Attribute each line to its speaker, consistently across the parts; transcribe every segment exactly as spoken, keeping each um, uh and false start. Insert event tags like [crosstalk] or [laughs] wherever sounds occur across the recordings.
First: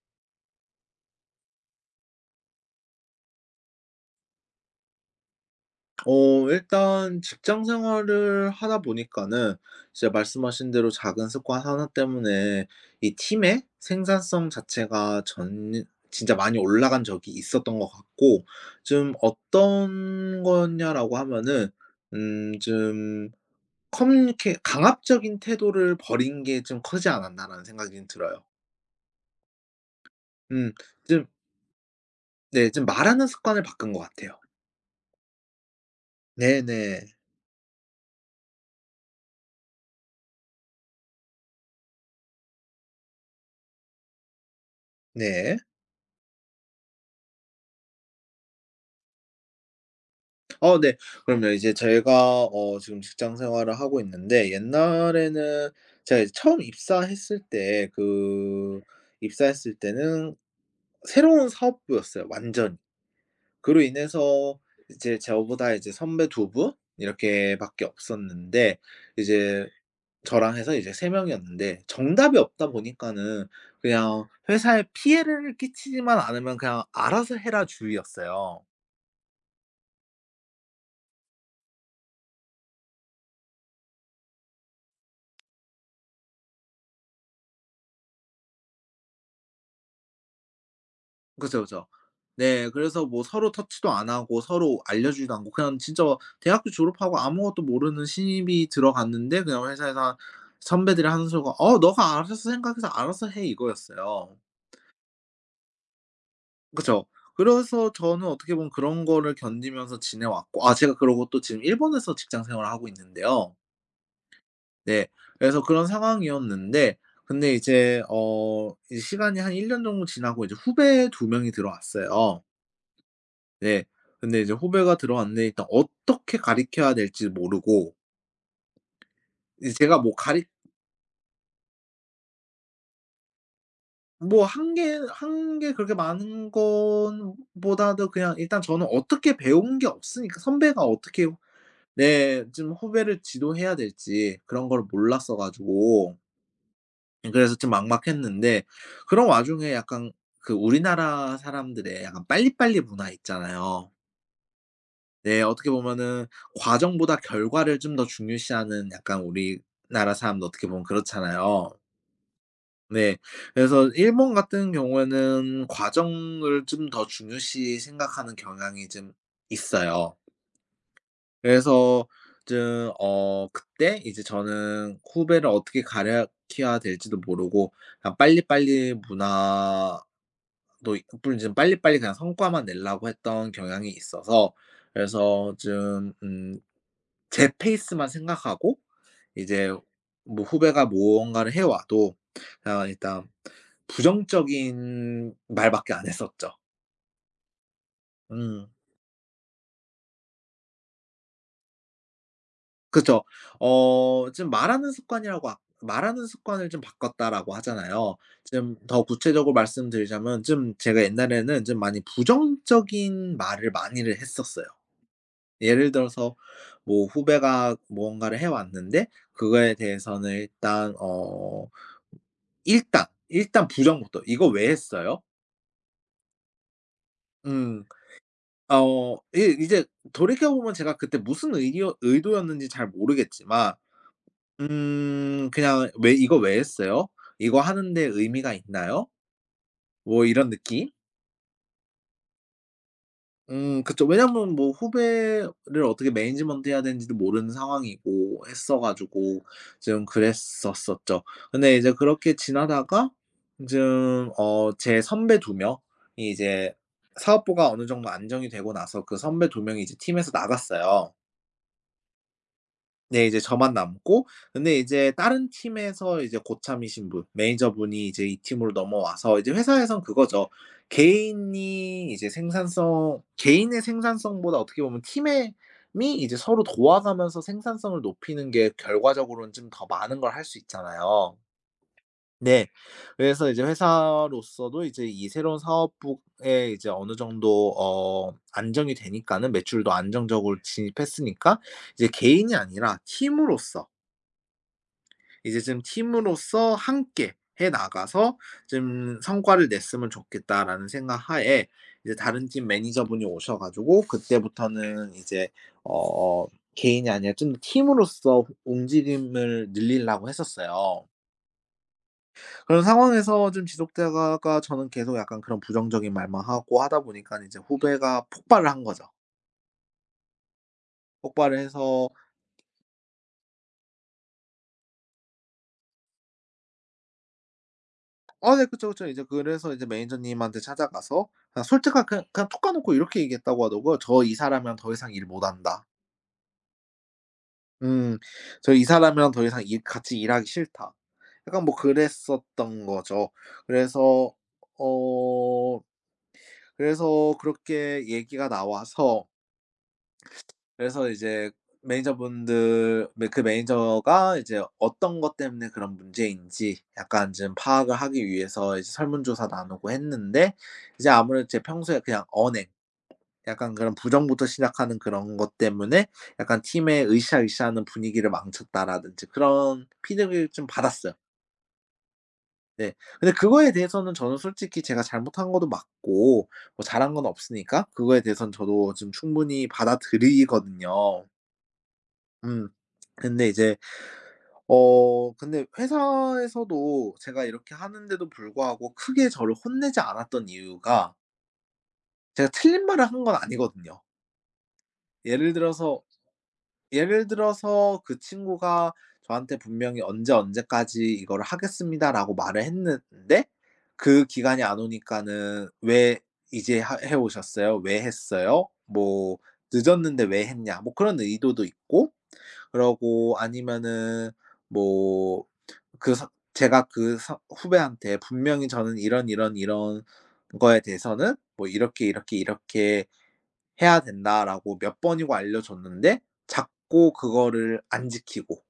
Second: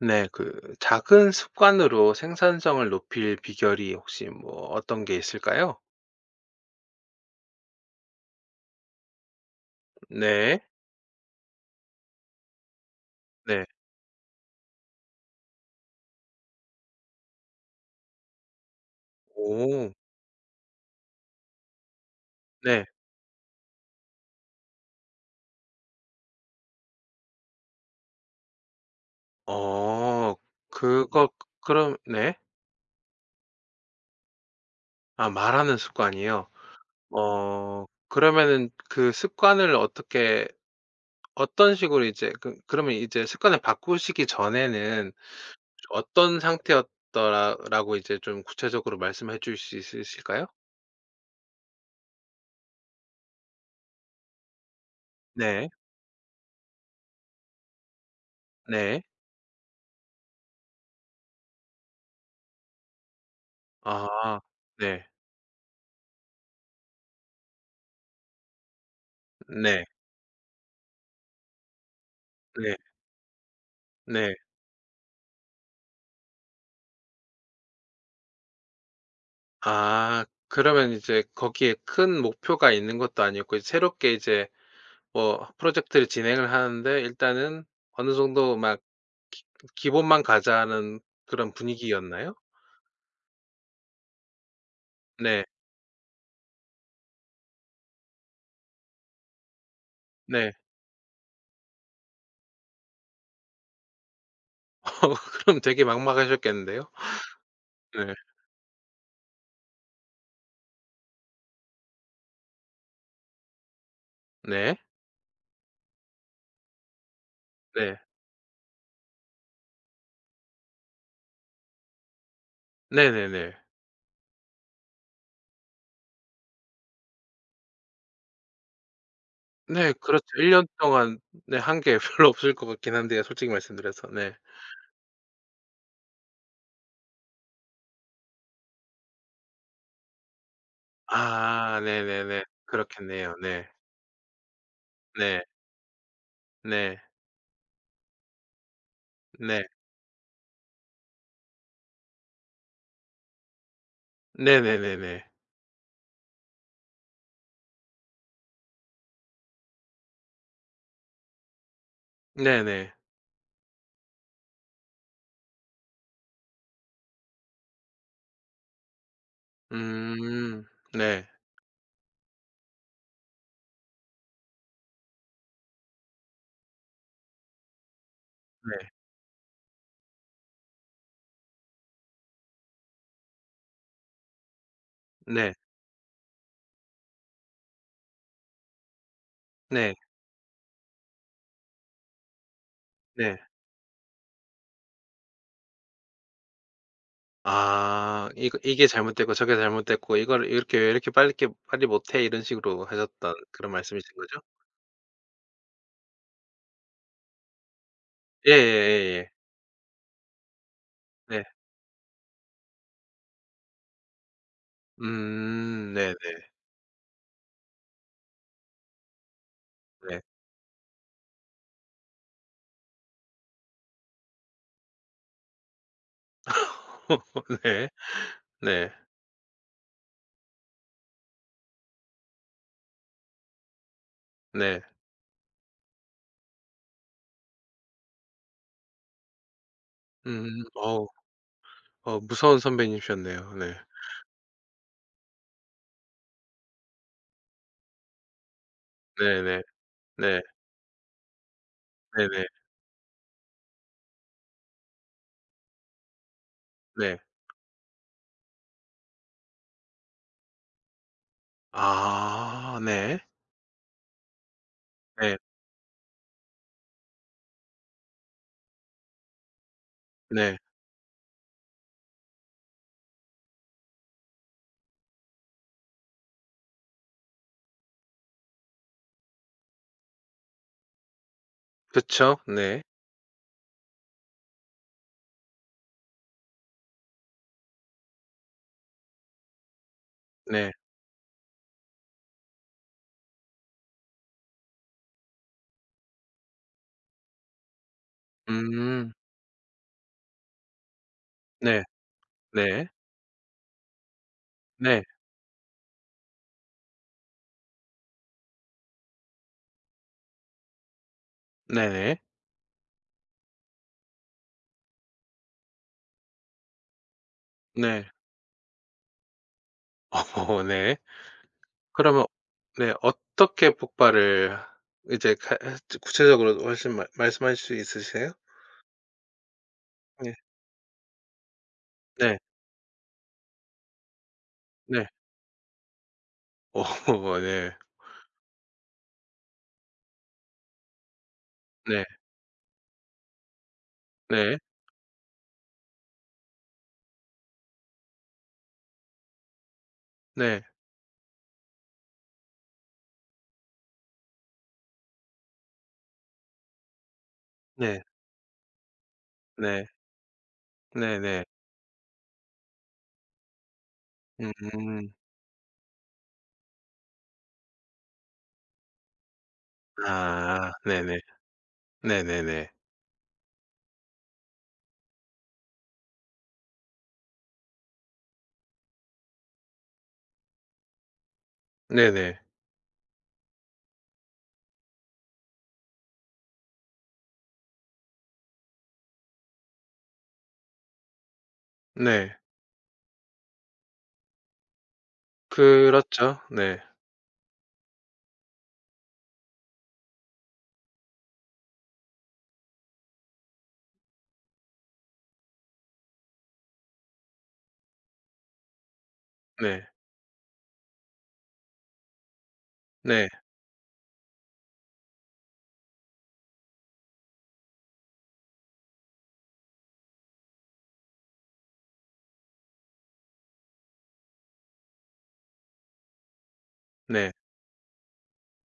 Speaker 1: 네. 그 작은 습관으로 생산성을 높일 비결이 혹시 뭐 어떤 게 있을까요?
Speaker 2: 어 일단 직장 생활을 하다 보니까는 진짜
Speaker 1: 네.
Speaker 2: 말씀하신 대로 작은 습관 하나 때문에 이 팀의
Speaker 1: 네.
Speaker 2: 생산성 자체가 전 진짜 많이 올라간 적이 있었던 것 같고, 좀
Speaker 1: 오.
Speaker 2: 어떤 거냐라고 하면은 음
Speaker 1: 네.
Speaker 2: 좀 커뮤니케 '강압적인 태도를 버린 게 좀 크지 않았나.'라는 생각이 들어요.
Speaker 1: 어.
Speaker 2: 음 좀
Speaker 1: 그거 그럼 네.
Speaker 2: 네, 좀 말하는 습관을 바꾼 것 같아요.
Speaker 1: 아 말하는 습관이요?
Speaker 2: 네네.
Speaker 1: 어 그러면은 그 습관을 어떻게 어떤 식으로 이제 그 그러면 이제 습관을 바꾸시기 전에는
Speaker 2: 네.
Speaker 1: 어떤 상태였더라 라고 이제 좀 구체적으로 말씀해 주실 수 있으실까요?
Speaker 2: 어 네. 그럼요. 이제 제가 어 지금 직장 생활을 하고 있는데, 옛날에는
Speaker 1: 네.
Speaker 2: 제가 이제 처음 입사했을 때 그
Speaker 1: 네.
Speaker 2: 입사했을 때는 새로운 사업부였어요, 완전히. 그로
Speaker 1: 아.
Speaker 2: 인해서
Speaker 1: 네.
Speaker 2: 이제 저보다 이제 선배 두 분 이렇게 밖에 없었는데, 이제
Speaker 1: 네.
Speaker 2: 저랑 해서 이제 세 명이었는데, 정답이 없다
Speaker 1: 네.
Speaker 2: 보니까는 그냥
Speaker 1: 네.
Speaker 2: 회사에 피해를 끼치지만 않으면 그냥 알아서 해라 주의였어요.
Speaker 1: 아 그러면 이제 거기에 큰 목표가 있는 것도 아니었고 이제 새롭게 이제 뭐 프로젝트를 진행을 하는데 일단은 어느 정도 막 기 기본만 가자는 그런
Speaker 2: 그죠, 그죠.
Speaker 1: 분위기였나요?
Speaker 2: 네. 그래서 뭐 서로 터치도 안 하고 서로 알려주지도
Speaker 1: 네.
Speaker 2: 않고 그냥 진짜 대학교 졸업하고 아무것도 모르는 신입이 들어갔는데, 그냥 회사에서 한
Speaker 1: 네.
Speaker 2: 선배들이 하는 소리가 "어 너가 알아서 생각해서 알아서 해." 이거였어요.
Speaker 1: [laughs] 어 그럼 되게 막막하셨겠는데요?
Speaker 2: 그죠. 그래서
Speaker 1: 네.
Speaker 2: 저는 어떻게 보면 그런 거를 견디면서 지내왔고, 아 제가 그러고 또 지금 일본에서 직장 생활을 하고 있는데요.
Speaker 1: 네.
Speaker 2: 네. 그래서 그런 상황이었는데, 근데
Speaker 1: 네.
Speaker 2: 이제 어 이 시간이 한 일 년 정도 지나고 이제 후배 두 명이 들어왔어요.
Speaker 1: 네네네.
Speaker 2: 네. 근데 이제 후배가 들어왔는데 일단 어떻게 가르쳐야 될지 모르고, 이제
Speaker 1: 네
Speaker 2: 제가 뭐
Speaker 1: 그렇죠.
Speaker 2: 가르
Speaker 1: 일 년 동안 네 한 게 [laughs] 별로 없을 것 같긴 한데요, 솔직히 말씀드려서. 네.
Speaker 2: 뭐 한 게 한 게 그렇게 많은 건 보다도, 그냥 일단 저는 어떻게 배운 게 없으니까 선배가 어떻게
Speaker 1: 아
Speaker 2: 네,
Speaker 1: 네네네.
Speaker 2: 좀 후배를
Speaker 1: 그렇겠네요. 네.
Speaker 2: 지도해야 될지 그런 걸 몰랐어
Speaker 1: 네.
Speaker 2: 가지고,
Speaker 1: 네.
Speaker 2: 그래서 좀 막막했는데, 그런
Speaker 1: 네.
Speaker 2: 와중에 약간 그 우리나라 사람들의 약간 빨리빨리 문화 있잖아요.
Speaker 1: 네네네네.
Speaker 2: 네. 어떻게 보면은 과정보다 결과를 좀 더 중요시하는, 약간 우리나라 사람도 어떻게 보면 그렇잖아요.
Speaker 1: 네네.
Speaker 2: 네. 그래서 일본 같은 경우에는 과정을 좀 더 중요시 생각하는 경향이 좀 있어요.
Speaker 1: 음. 네.
Speaker 2: 그래서 좀 어 그때 이제 저는 후배를 어떻게 가르쳐야 될지도 모르고, 그냥
Speaker 1: 네.
Speaker 2: 빨리빨리 문화도 있- 뿐좀 빨리빨리 그냥 성과만 내려고 했던 경향이 있어서, 그래서
Speaker 1: 네.
Speaker 2: 좀 음 제 페이스만 생각하고, 이제
Speaker 1: 네.
Speaker 2: 뭐 후배가 무언가를 해 와도 그냥 일단
Speaker 1: 네.
Speaker 2: 부정적인 말밖에 안 했었죠.
Speaker 1: 아. 이거
Speaker 2: 음.
Speaker 1: 이게 잘못됐고 저게 잘못됐고 이거를 이렇게 "왜 이렇게 빨리 이렇게 빨리 못해?" 이런 식으로
Speaker 2: 그쵸.
Speaker 1: 하셨던 그런 말씀이신
Speaker 2: 어
Speaker 1: 거죠?
Speaker 2: 지금 말하는 습관이라고 아 말하는 습관을 좀 바꿨다라고 하잖아요. 좀 더
Speaker 1: 예예예예.
Speaker 2: 구체적으로 말씀드리자면, 좀 제가
Speaker 1: 네.
Speaker 2: 옛날에는 좀 많이 부정적인 말을 많이를 했었어요. 예를
Speaker 1: 음. 네네
Speaker 2: 들어서
Speaker 1: 네.
Speaker 2: 뭐 후배가 무언가를 해 왔는데, 그거에
Speaker 1: 네.
Speaker 2: 대해서는 일단 어 일단, 일단 부정부터, "이거 왜 했어요?"
Speaker 1: [laughs]
Speaker 2: 음.
Speaker 1: 네. 네.
Speaker 2: 어 이 이제 돌이켜 보면 제가 그때 무슨 의디어 의도였는지 잘 모르겠지만,
Speaker 1: 네.
Speaker 2: 음 그냥 '왜 이거 왜 했어요? 이거 하는데 의미가 있나요?' 뭐
Speaker 1: 음.
Speaker 2: 이런 느낌?
Speaker 1: 어우. 어 무서운 선배님이셨네요. 네.
Speaker 2: 음. 그쵸. 왜냐면 뭐 후배를 어떻게 매니지먼트 해야 되는지도 모르는 상황이고 했어 가지고
Speaker 1: 네네.
Speaker 2: 좀
Speaker 1: 네.
Speaker 2: 그랬었었죠. 근데 이제
Speaker 1: 네네.
Speaker 2: 그렇게
Speaker 1: 네.
Speaker 2: 지나다가 좀 어 제 선배 두 명이 이제
Speaker 1: 네. 네.
Speaker 2: 사업부가 어느 정도 안정이 되고 나서 그 선배 두 명이 이제 팀에서 나갔어요.
Speaker 1: 아. 네.
Speaker 2: 네. 이제 저만 남고, 근데 이제
Speaker 1: 네.
Speaker 2: 다른 팀에서 이제 고참이신 분 매니저분이 이제 이 팀으로 넘어와서, 이제 회사에선 그거죠.
Speaker 1: 네.
Speaker 2: 개인이 이제 생산성 개인의 생산성보다 어떻게 보면 팀의, 이 이제 서로 도와가면서 생산성을 높이는 게 결과적으로는 좀 더 많은 걸 할 수 있잖아요.
Speaker 1: 그쵸.
Speaker 2: 네.
Speaker 1: 네.
Speaker 2: 그래서 이제 회사로서도 이제 이 새로운 사업부에 이제 어느 정도 어 안정이 되니까는 매출도 안정적으로
Speaker 1: 네.
Speaker 2: 진입했으니까, 이제 개인이 아니라 팀으로서, 이제 좀 '팀으로서 함께 해 나가서
Speaker 1: 음.
Speaker 2: 좀 성과를 냈으면 좋겠다.'라는 생각하에
Speaker 1: 네.
Speaker 2: 이제 다른 팀
Speaker 1: 네.
Speaker 2: 매니저분이 오셔 가지고,
Speaker 1: 네.
Speaker 2: 그때부터는 이제 어 개인이 아니라 좀 팀으로서 움직임을 늘리려고 했었어요.
Speaker 1: 네네.
Speaker 2: 그런 상황에서 좀 지속되다가 저는 계속 약간 그런 부정적인 말만 하고 하다 보니까, 이제
Speaker 1: 네.
Speaker 2: 후배가 폭발을 한 거죠.
Speaker 1: 어 네.
Speaker 2: 폭발을 해서,
Speaker 1: 그러면 네 어떻게 폭발을 이제 가 해 구체적으로 훨씬 말 말씀하실 수 있으세요?
Speaker 2: "아 네. 그쵸, 그쵸." 이제 그래서 이제
Speaker 1: 네.
Speaker 2: 매니저님한테 찾아가서 그냥 솔직하게 그냥
Speaker 1: 네.
Speaker 2: 그냥 톡 까놓고 이렇게 얘기했다고 하더라고요. "저 이 사람이랑 더
Speaker 1: 네.
Speaker 2: 이상 일 못 한다."
Speaker 1: 어 [laughs] 네.
Speaker 2: 음. "저 이 사람이랑 더 이상 일 같이 일하기 싫다." 약간 뭐
Speaker 1: 네.
Speaker 2: 그랬었던 거죠. 그래서,
Speaker 1: 네.
Speaker 2: 어 그래서 그렇게 얘기가 나와서,
Speaker 1: 네.
Speaker 2: 그래서 이제 매니저분들 매 그 매니저가 이제 어떤 것 때문에 그런 문제인지 약간 좀 파악을
Speaker 1: 네.
Speaker 2: 하기 위해서 이제 설문조사
Speaker 1: 네.
Speaker 2: 나누고 했는데, 이제
Speaker 1: 네네.
Speaker 2: 아무래도 제 평소에 그냥 언행, 약간 그런 부정부터 시작하는
Speaker 1: 음.
Speaker 2: 그런 것 때문에 약간 팀에 으쌰으쌰하는 분위기를 망쳤다라든지 그런 피드백을 좀
Speaker 1: 아
Speaker 2: 받았어요.
Speaker 1: 네네. 네네네.
Speaker 2: 네. 근데 그거에 대해서는 저는 솔직히 제가 잘못한 것도 맞고 뭐 잘한 건 없으니까, 그거에 대해서는 저도 좀 충분히 받아들이거든요.
Speaker 1: 네네.
Speaker 2: 음. 근데 이제 어 근데 회사에서도 제가 이렇게 하는데도 불구하고 크게 저를 혼내지 않았던 이유가,
Speaker 1: 네.
Speaker 2: 제가 틀린 말을 한 건 아니거든요. 예를 들어서,
Speaker 1: 그렇죠. 네.
Speaker 2: 예를 들어서 그 친구가 저한테 분명히 "언제 언제까지 이거를 하겠습니다."라고 말을 했는데, 그 기간이 안 오니까는 "왜 이제 하 해 오셨어요? 왜 했어요? 뭐
Speaker 1: 네.
Speaker 2: 늦었는데 왜 했냐?" 뭐 그런 의도도 있고,
Speaker 1: 네.
Speaker 2: 그러고 아니면은 뭐 그 서 제가 그 서 후배한테 분명히 "저는 이런 이런 이런 거에 대해서는 뭐 이렇게, 이렇게, 이렇게 해야 된다라고 몇 번이고 알려줬는데 자꾸
Speaker 1: 네.
Speaker 2: 그거를 안 지키고."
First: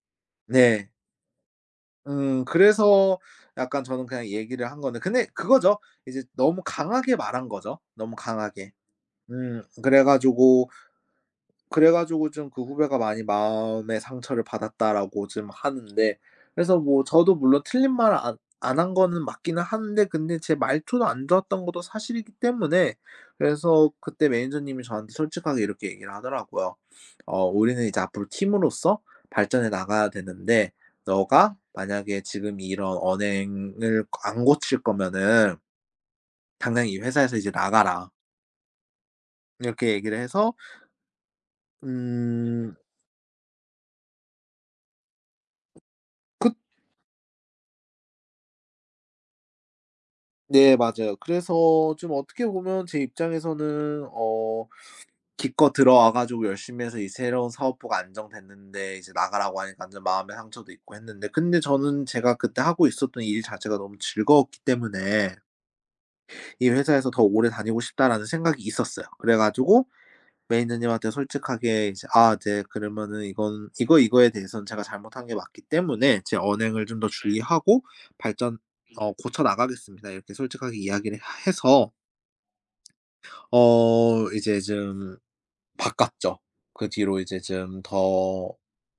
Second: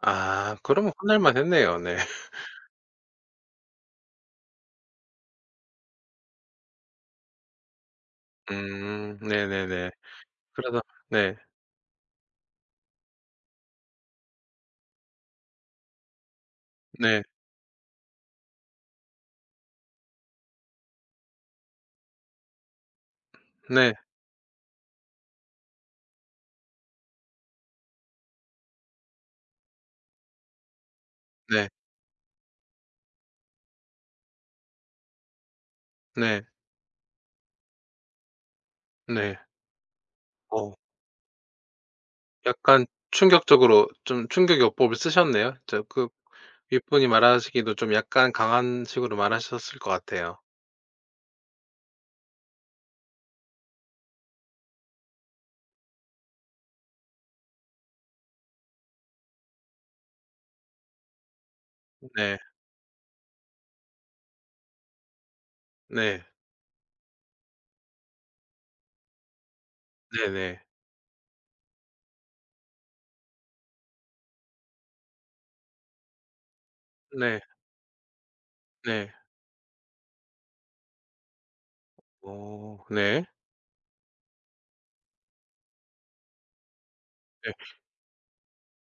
Speaker 1: 아
Speaker 2: 네.
Speaker 1: 그러면 혼날 만했네요. 네. [laughs]
Speaker 2: 음 그래서 약간 저는 그냥 얘기를 한 건데 근데 그거죠. 이제 너무 강하게 말한 거죠, 너무 강하게.
Speaker 1: 음
Speaker 2: 음
Speaker 1: 네네네.
Speaker 2: 그래 가지고
Speaker 1: 그래서 네.
Speaker 2: 그래 가지고 좀 그 후배가 많이 마음의 상처를 받았다라고 좀 하는데, 그래서 뭐
Speaker 1: 네.
Speaker 2: 저도 물론 틀린 말을 안 안 한 거는 맞기는 한데, 근데 제 말투도 안 좋았던 것도 사실이기 때문에, 그래서
Speaker 1: 네.
Speaker 2: 그때 매니저님이 저한테 솔직하게 이렇게 얘기를 하더라고요. "어 우리는 이제 앞으로 팀으로서 발전해 나가야 되는데, 너가
Speaker 1: 네.
Speaker 2: 만약에 지금 이런 언행을 안 고칠 거면은
Speaker 1: 네.
Speaker 2: 당장 이 회사에서 이제 나가라."
Speaker 1: 네.
Speaker 2: 이렇게 얘기를 해서,
Speaker 1: 어
Speaker 2: 음
Speaker 1: 약간 충격적으로 좀 충격 요법을 쓰셨네요. 저 그
Speaker 2: 그
Speaker 1: 윗분이 말하시기도 좀 약간 강한 식으로 말하셨을 것 같아요.
Speaker 2: 네, 맞아요. 그래서 좀 어떻게 보면 제 입장에서는, 어 기껏 들어와 가지고 열심히 해서 이 새로운 사업부가 안정됐는데 이제 나가라고 하니까 완전 마음의 상처도 있고 했는데, 근데 저는 제가
Speaker 1: 네.
Speaker 2: 그때 하고 있었던 일 자체가 너무 즐거웠기 때문에,
Speaker 1: 네.
Speaker 2: '이 회사에서 더 오래 다니고 싶다.'라는 생각이 있었어요. 그래 가지고
Speaker 1: 네네.
Speaker 2: 매니저님한테 솔직하게 이제 "아 네. 그러면은 이건 이거, 이거에 대해서는 제가 잘못한 게 맞기 때문에 제 언행을 좀 더
Speaker 1: 네.
Speaker 2: 주의하고 발전,
Speaker 1: 네.
Speaker 2: 어 고쳐 나가겠습니다." 이렇게 솔직하게 이야기를 해서,
Speaker 1: 어 네.
Speaker 2: 어 이제 좀 바꿨죠. 그 뒤로 이제
Speaker 1: 네.
Speaker 2: 좀 더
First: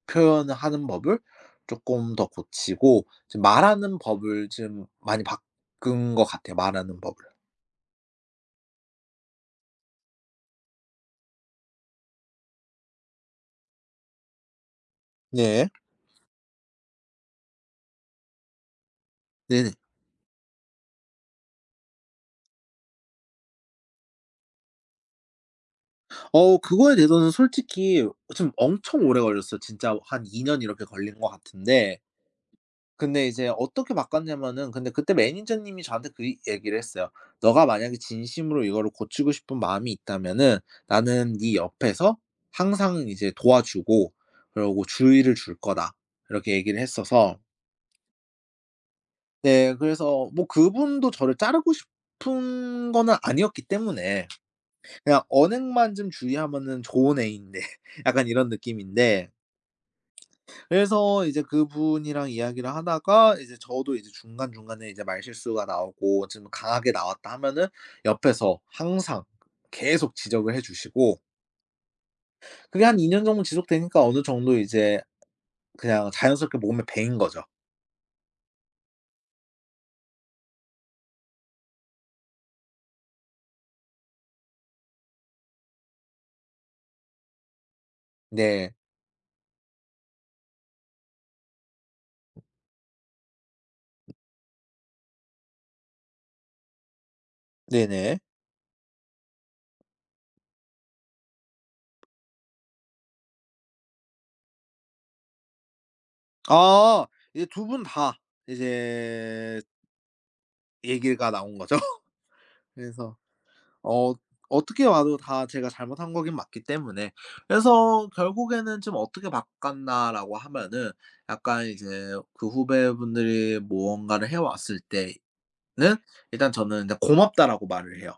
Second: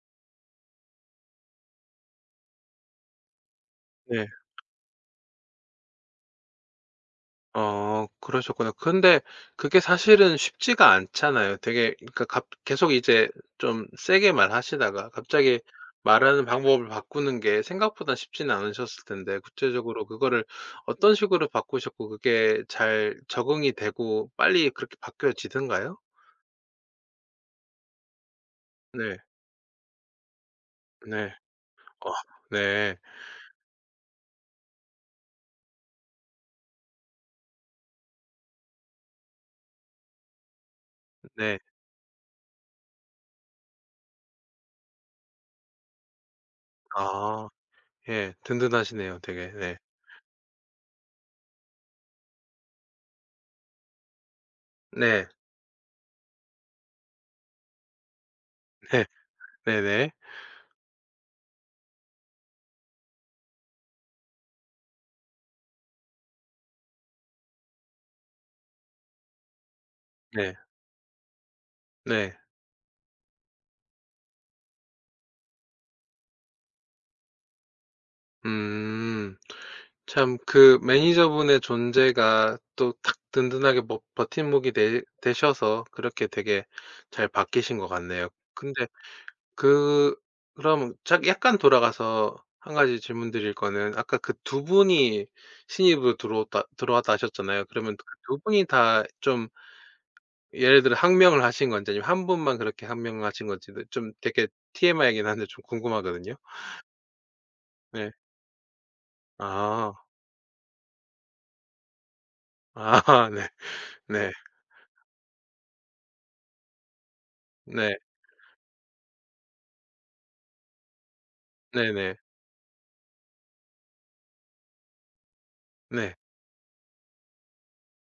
Speaker 2: 표현 하는 법을 쪼끔 더 고치고 좀 말하는
Speaker 1: 네.
Speaker 2: 법을 좀 많이 바꾼 것 같아요, 말하는 법을.
Speaker 1: 어 그러셨구나. 근데 그게 사실은 쉽지가 않잖아요. 되게 그러니까 갑 계속 이제 좀 세게 말하시다가 갑자기
Speaker 2: 네.
Speaker 1: 말하는 방법을 바꾸는 게 생각보다 쉽지는 않으셨을 텐데
Speaker 2: 네네.
Speaker 1: 구체적으로 그거를 어떤 식으로 바꾸셨고 그게 잘 적응이 되고 빨리 그렇게 바뀌어지던가요?
Speaker 2: 어 그거에 대해서는 솔직히 좀 엄청
Speaker 1: 네.
Speaker 2: 오래 걸렸어요. 진짜 한 이 년 이렇게 걸린
Speaker 1: 네.
Speaker 2: 것 같은데,
Speaker 1: 어 네.
Speaker 2: 근데 이제 어떻게 바꿨냐면은, 근데 그때 매니저님이 저한테 그 이 얘기를 했어요. "너가 만약에 진심으로 이거를 고치고 싶은 마음이 있다면은 나는 네
Speaker 1: 네.
Speaker 2: 옆에서 항상 이제 도와주고, 그러고 주의를 줄 거다." 이렇게 얘기를 했어서,
Speaker 1: 아. 예. 든든하시네요 되게.
Speaker 2: 네,
Speaker 1: 네.
Speaker 2: 그래서 뭐 그분도 저를 자르고 싶은 거는 아니었기 때문에 그냥
Speaker 1: 네.
Speaker 2: 언행만 좀 주의하면은 좋은 애인데 [laughs] 약간 이런
Speaker 1: 네.
Speaker 2: 느낌인데,
Speaker 1: 네네.
Speaker 2: 그래서 이제 그분이랑 이야기를 하다가 이제 저도 이제 중간중간에 이제 말실수가 나오고 좀 강하게 나왔다 하면은, 옆에서 항상 계속
Speaker 1: 네.
Speaker 2: 지적을
Speaker 1: 네.
Speaker 2: 해 주시고,
Speaker 1: 네.
Speaker 2: 그게 한 이 년 정도 지속되니까 어느 정도 이제 그냥 자연스럽게 몸에 배인 거죠.
Speaker 1: 음. 참 그 매니저분의 존재가 또 탁 든든하게 버 버팀목이 되 되셔서 그렇게 되게 잘 바뀌신 것 같네요.
Speaker 2: 네.
Speaker 1: 근데 그 그럼 짝 약간 돌아가서 한 가지 질문드릴 거는 아까 그 두 분이 신입으로 들어왔다 들어왔다 하셨잖아요. 그러면 그
Speaker 2: 네네.
Speaker 1: 두 분이 다 좀 예를 들어 항명을 하신 건지 아니면 한 분만 그렇게 항명을 하신 건지도 좀 되게 티엠아이이긴 한데 좀 궁금하거든요.
Speaker 2: 아 이제 두 분
Speaker 1: 네.
Speaker 2: 다 이제
Speaker 1: 아.
Speaker 2: 얘기가 나온 거죠. [laughs]
Speaker 1: 아
Speaker 2: 그래서,
Speaker 1: [laughs] 네.
Speaker 2: 어
Speaker 1: 네.
Speaker 2: 어떻게 와도 다 제가 잘못한 거긴 맞기 때문에,
Speaker 1: 네.
Speaker 2: 그래서 결국에는 좀 '어떻게 바꿨나.'라고 하면은, 약간 이제
Speaker 1: 네네.
Speaker 2: 그 후배분들이 무언가를 해 왔을 때는
Speaker 1: 네.
Speaker 2: 일단 저는 이제 "고맙다."라고 말을 해요.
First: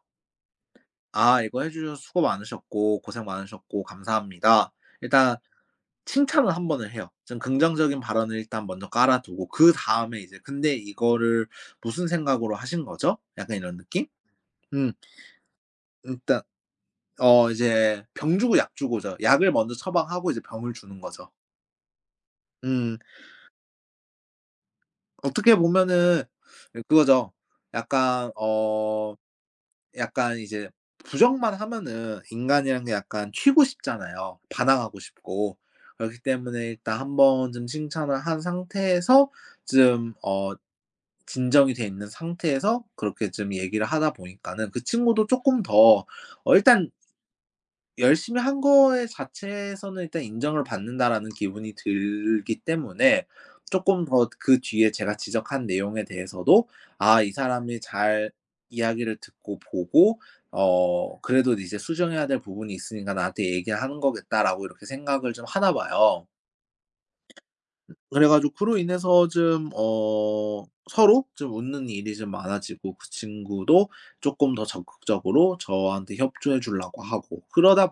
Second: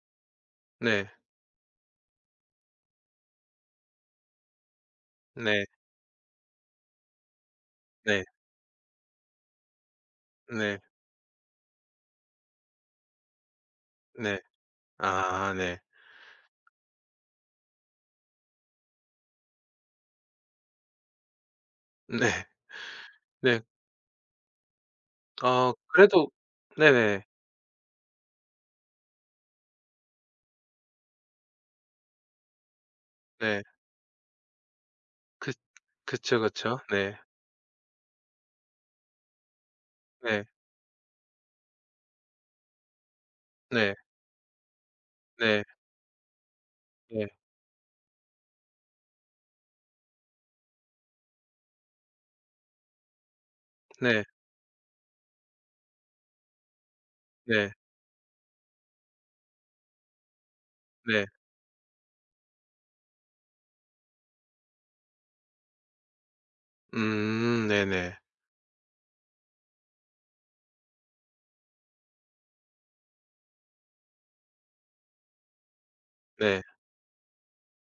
Speaker 1: 네.
Speaker 2: "아 이거 해 주셔서 수고 많으셨고 고생 많으셨고 감사합니다." 일단
Speaker 1: 네.
Speaker 2: 칭찬을 한 번을 해요. 좀 긍정적인
Speaker 1: 네.
Speaker 2: 발언을 일단 먼저 깔아 두고 그다음에 이제, "근데
Speaker 1: 네.
Speaker 2: 이거를 무슨 생각으로 하신 거죠?" 약간 이런 느낌?
Speaker 1: 네.
Speaker 2: 음.
Speaker 1: 아 네.
Speaker 2: 일단, 어 이제 병 주고 약 주고죠. 약을 먼저 처방하고 이제 병을 주는 거죠.
Speaker 1: 네.
Speaker 2: 음.
Speaker 1: 네.
Speaker 2: 어떻게
Speaker 1: 어 그래도
Speaker 2: 보면은, 예,
Speaker 1: 네네.
Speaker 2: 그거죠. 약간 어 약간 이제 부정만 하면은 인간이란 게 약간 튀고
Speaker 1: 네.
Speaker 2: 싶잖아요, 반항하고
Speaker 1: 그
Speaker 2: 싶고. 그렇기
Speaker 1: 그쵸,
Speaker 2: 때문에
Speaker 1: 그쵸.
Speaker 2: 일단 한
Speaker 1: 네.
Speaker 2: 번쯤 칭찬을 한 상태에서, 좀
Speaker 1: 네.
Speaker 2: 어 진정이 돼 있는 상태에서 그렇게 좀 얘기를
Speaker 1: 네.
Speaker 2: 하다 보니까는, 그 친구도 쪼끔
Speaker 1: 네.
Speaker 2: 더, 어 일단
Speaker 1: 네.
Speaker 2: 열심히 한 거에 자체에서는 일단 '인정을 받는다.'라는 기분이 들기 때문에, 쪼끔
Speaker 1: 네.
Speaker 2: 더 그 뒤에 제가 지적한 내용에 대해서도 '아 이
Speaker 1: 네.
Speaker 2: 사람이 잘 이야기를 듣고 보고, 어
Speaker 1: 네.
Speaker 2: 그래도 이제 수정해야 될 부분이 있으니까 나한테 얘기하는 거겠다.'라고 이렇게 생각을 좀 하나 봐요.
Speaker 1: 음 네네.
Speaker 2: 그래 가지고 그로 인해서 좀 어 서로 좀 웃는 일이 좀 많아지고 그 친구도 조금 더 적극적으로 저한테 협조해
Speaker 1: 네.
Speaker 2: 주려고 하고, 그러다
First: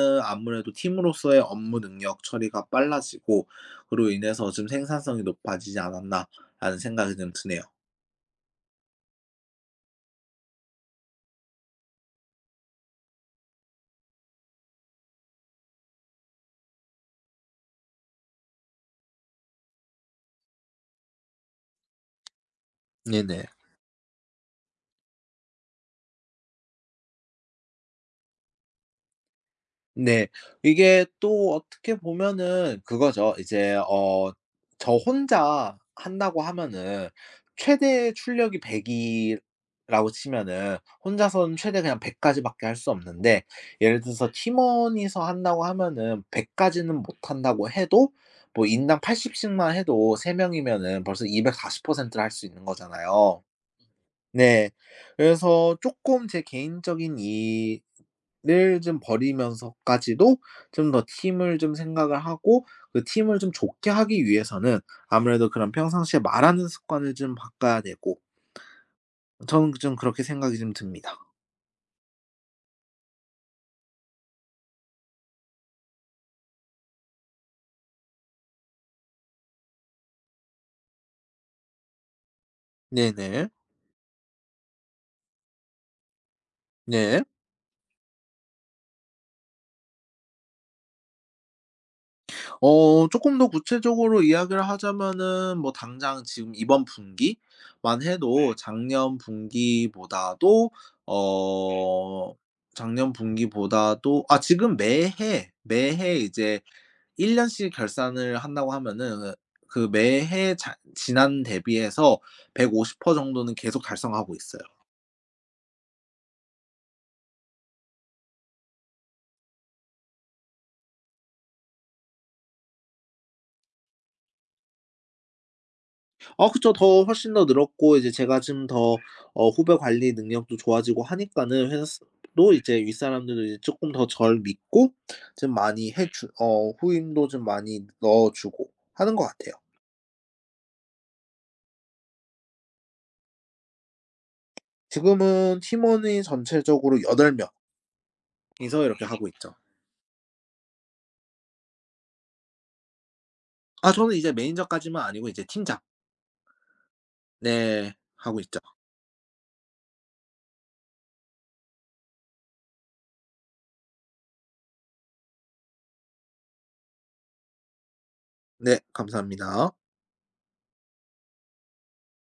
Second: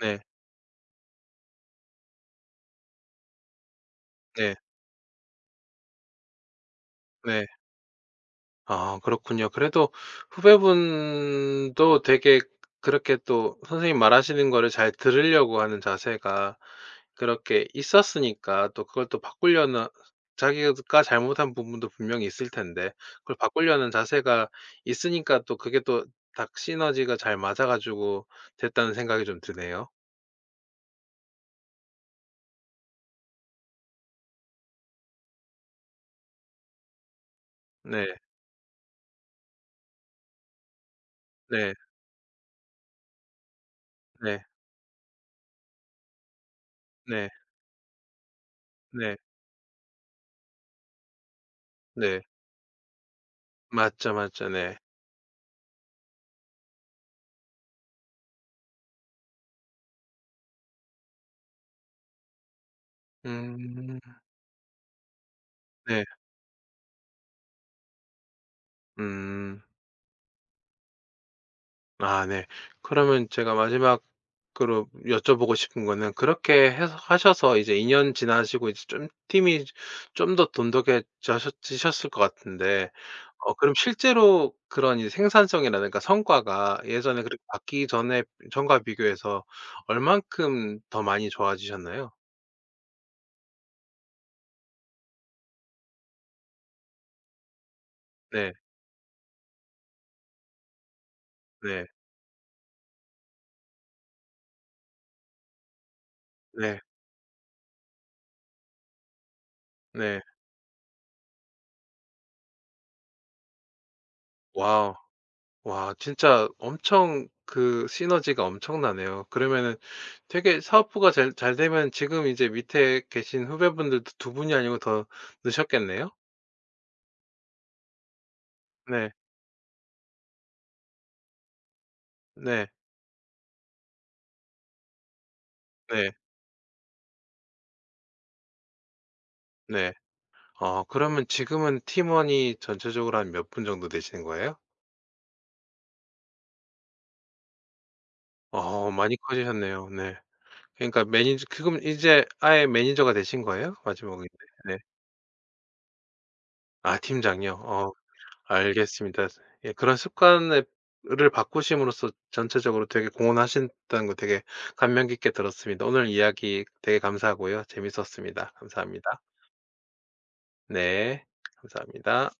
Speaker 1: 네.
Speaker 2: 아무래도 팀으로서의 업무 능력 처리가 빨라지고, 그로 인해서
Speaker 1: 네.
Speaker 2: 좀 생산성이 높아지지 않았나라는 생각이 좀
Speaker 1: 네.
Speaker 2: 드네요.
Speaker 1: 아 그렇군요. 그래도 후배분도 되게 그렇게 또 선생님 말하시는 거를 잘 들으려고 하는 자세가 그렇게 있었으니까 또 그걸 또 바꾸려는 자기가 잘못한 부분도 분명히 있을 텐데 그걸
Speaker 2: 네네.
Speaker 1: 바꾸려는 자세가 있으니까 또 그게 또 딱 시너지가 잘 맞아 가지고 됐다는 생각이 좀 드네요.
Speaker 2: 네. 이게 또 어떻게 보면은 그거죠. 이제 어 저 혼자 한다고 하면은 최대
Speaker 1: 네.
Speaker 2: 출력이 백 이라고 치면은, 혼자서는
Speaker 1: 네.
Speaker 2: 최대 그냥 백 까지밖에 할 수 없는데, 예를 들어서
Speaker 1: 네.
Speaker 2: 팀원이서 한다고 하면은 백 까지는 못
Speaker 1: 네.
Speaker 2: 한다고 해도 뭐 인당
Speaker 1: 네.
Speaker 2: 팔십 씩만 해도 세 명이면은 벌써 이백사십 퍼센트를
Speaker 1: 네.
Speaker 2: 할 수 있는 거잖아요.
Speaker 1: 맞죠, 맞죠.
Speaker 2: 네.
Speaker 1: 네.
Speaker 2: 그래서 쪼끔 제 개인적인 일을 좀 버리면서까지도 좀 더 팀을 좀 생각을 하고, 그 팀을 좀 좋게
Speaker 1: 음.
Speaker 2: 하기 위해서는 아무래도 그런
Speaker 1: 네.
Speaker 2: 평상시에 말하는 습관을 좀 바꿔야 되고,
Speaker 1: 음.
Speaker 2: 저는 좀 그렇게 생각이 좀 듭니다.
Speaker 1: 아 네. 그러면 제가 마지막으로 여쭤보고 싶은 거는 그렇게 해서 하셔서 이제 이 년 지나시고 이제 좀 팀이 좀 더 돈독해져 지셨을 것 같은데
Speaker 2: 네네.
Speaker 1: 어 그럼 실제로 그런 이 생산성이라든가 성과가
Speaker 2: 네.
Speaker 1: 예전에 그렇게 받기 전에 전과 비교해서 얼만큼 더 많이 좋아지셨나요?
Speaker 2: 어 조금 더 구체적으로 이야기를 하자면은 뭐 당장 지금 이번 분기만 해도,
Speaker 1: 네.
Speaker 2: 네, 작년 분기보다도
Speaker 1: 네.
Speaker 2: 어 작년 분기보다도, 아 지금 매해, 매해 이제
Speaker 1: 네.
Speaker 2: 일 년씩 결산을 한다고 하면은, 그
Speaker 1: 네.
Speaker 2: 매해 자 지난 대비해서 백오십 퍼센트 정도는 계속 달성하고 있어요.
Speaker 1: 와우. 와 진짜 엄청 그 시너지가 엄청나네요. 그러면은 되게 사업부가 잘 잘 되면 지금 이제 밑에 계신 후배분들도 두 분이 아니고 더 느셨겠네요?
Speaker 2: 아, 그쵸. 더 훨씬 더 늘었고, 이제 제가 좀 더,
Speaker 1: 네.
Speaker 2: 어 후배 관리 능력도 좋아지고 하니까는 회사 도
Speaker 1: 네.
Speaker 2: 이제 윗사람들도 이제 조금 더 절 믿고 좀 많이 해
Speaker 1: 네.
Speaker 2: 주 어 후임도 좀 많이 넣어 주고 하는 것 같아요.
Speaker 1: 네. 어 그러면 지금은 팀원이 전체적으로 한 몇 분 정도 되시는 거예요?
Speaker 2: 지금은 팀원이 전체적으로 여덟 명이서
Speaker 1: 어
Speaker 2: 이렇게
Speaker 1: 많이
Speaker 2: 하고 있죠.
Speaker 1: 커지셨네요. 네. 그러니까 매니저 그럼 이제 아예 매니저가 되신 거예요?
Speaker 2: 아 저는
Speaker 1: 마지막에.
Speaker 2: 이제
Speaker 1: 네.
Speaker 2: 매니저까지만 아니고 이제 팀장
Speaker 1: 아 팀장이요?
Speaker 2: 네
Speaker 1: 어.
Speaker 2: 하고 있죠.
Speaker 1: 알겠습니다. 예 그런 습관을 바꾸심으로써 전체적으로 되게 공헌하신다는 거 되게 감명 깊게 들었습니다. 오늘 이야기 되게 감사하고요. 재밌었습니다.
Speaker 2: 네,
Speaker 1: 감사합니다.
Speaker 2: 감사합니다.
Speaker 1: 네. 감사합니다.